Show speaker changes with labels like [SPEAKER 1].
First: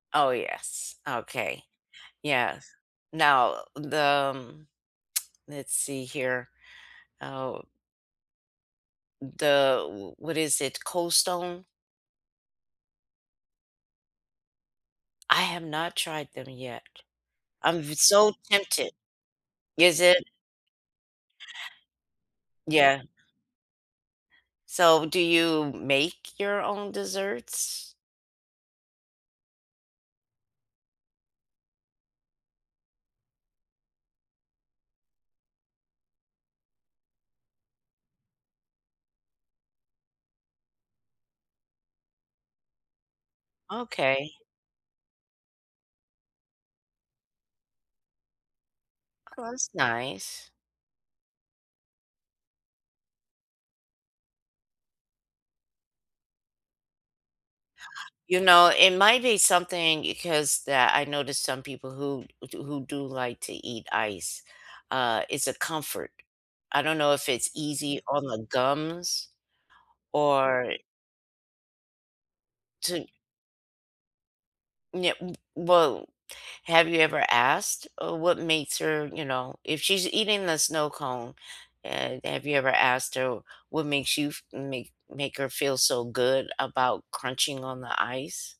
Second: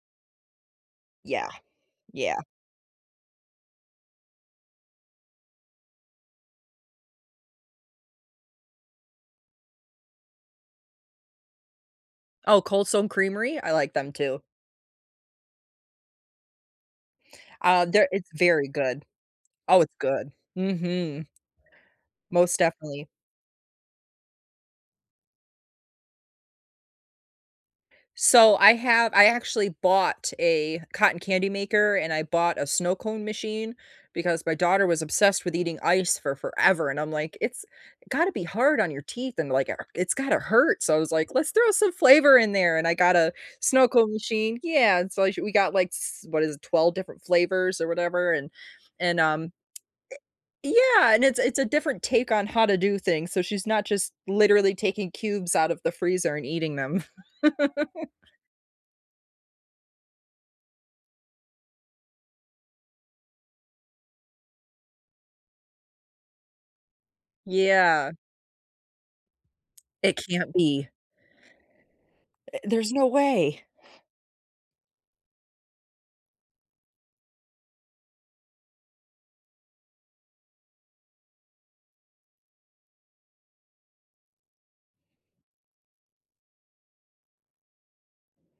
[SPEAKER 1] Oh, yes.
[SPEAKER 2] Yeah.
[SPEAKER 1] Okay.
[SPEAKER 2] Yeah.
[SPEAKER 1] Yes. Now, the mm, let's see here. Oh the w w what is it? Cold Stone?
[SPEAKER 2] Oh, Cold Stone Creamery? I like them too.
[SPEAKER 1] I have not tried them yet. I'm
[SPEAKER 2] Uh, they're it's
[SPEAKER 1] so v
[SPEAKER 2] very
[SPEAKER 1] tempted.
[SPEAKER 2] good. Oh, it's
[SPEAKER 1] Is it?
[SPEAKER 2] good. Mhm. Most
[SPEAKER 1] Yeah.
[SPEAKER 2] definitely.
[SPEAKER 1] So, do you make your own desserts?
[SPEAKER 2] So, I have I actually bought a cotton candy maker, and I bought a snow cone machine, because my daughter was obsessed with eating ice for forever, and I'm, like, "It's gotta be hard on your teeth," and, like, "It's gotta hurt." So, I was, like, "Let's throw some flavor in there," and I got a snow cone
[SPEAKER 1] Okay.
[SPEAKER 2] machine. Yeah. So, we sh we got like, s what is it, 12 different flavors, or whatever. And and,
[SPEAKER 1] That
[SPEAKER 2] um,
[SPEAKER 1] was nice.
[SPEAKER 2] eh, yeah, and it's it's a different take on how to do things, so, she's not just literally taking cubes out of the freezer and eating them.
[SPEAKER 1] You know, it might be something because that I noticed some people who who do like to eat ice, uh, it's a comfort, I don't know if it's easy
[SPEAKER 2] Yeah.
[SPEAKER 1] on the gums,
[SPEAKER 2] It can't
[SPEAKER 1] or
[SPEAKER 2] be. Eh, there's
[SPEAKER 1] to
[SPEAKER 2] no way.
[SPEAKER 1] Yeah we well, have you ever asked, uh, what makes her you know if she's eating the snow cone, eh, have you ever asked her what makes you f make make her feel so good about crunching on the ice?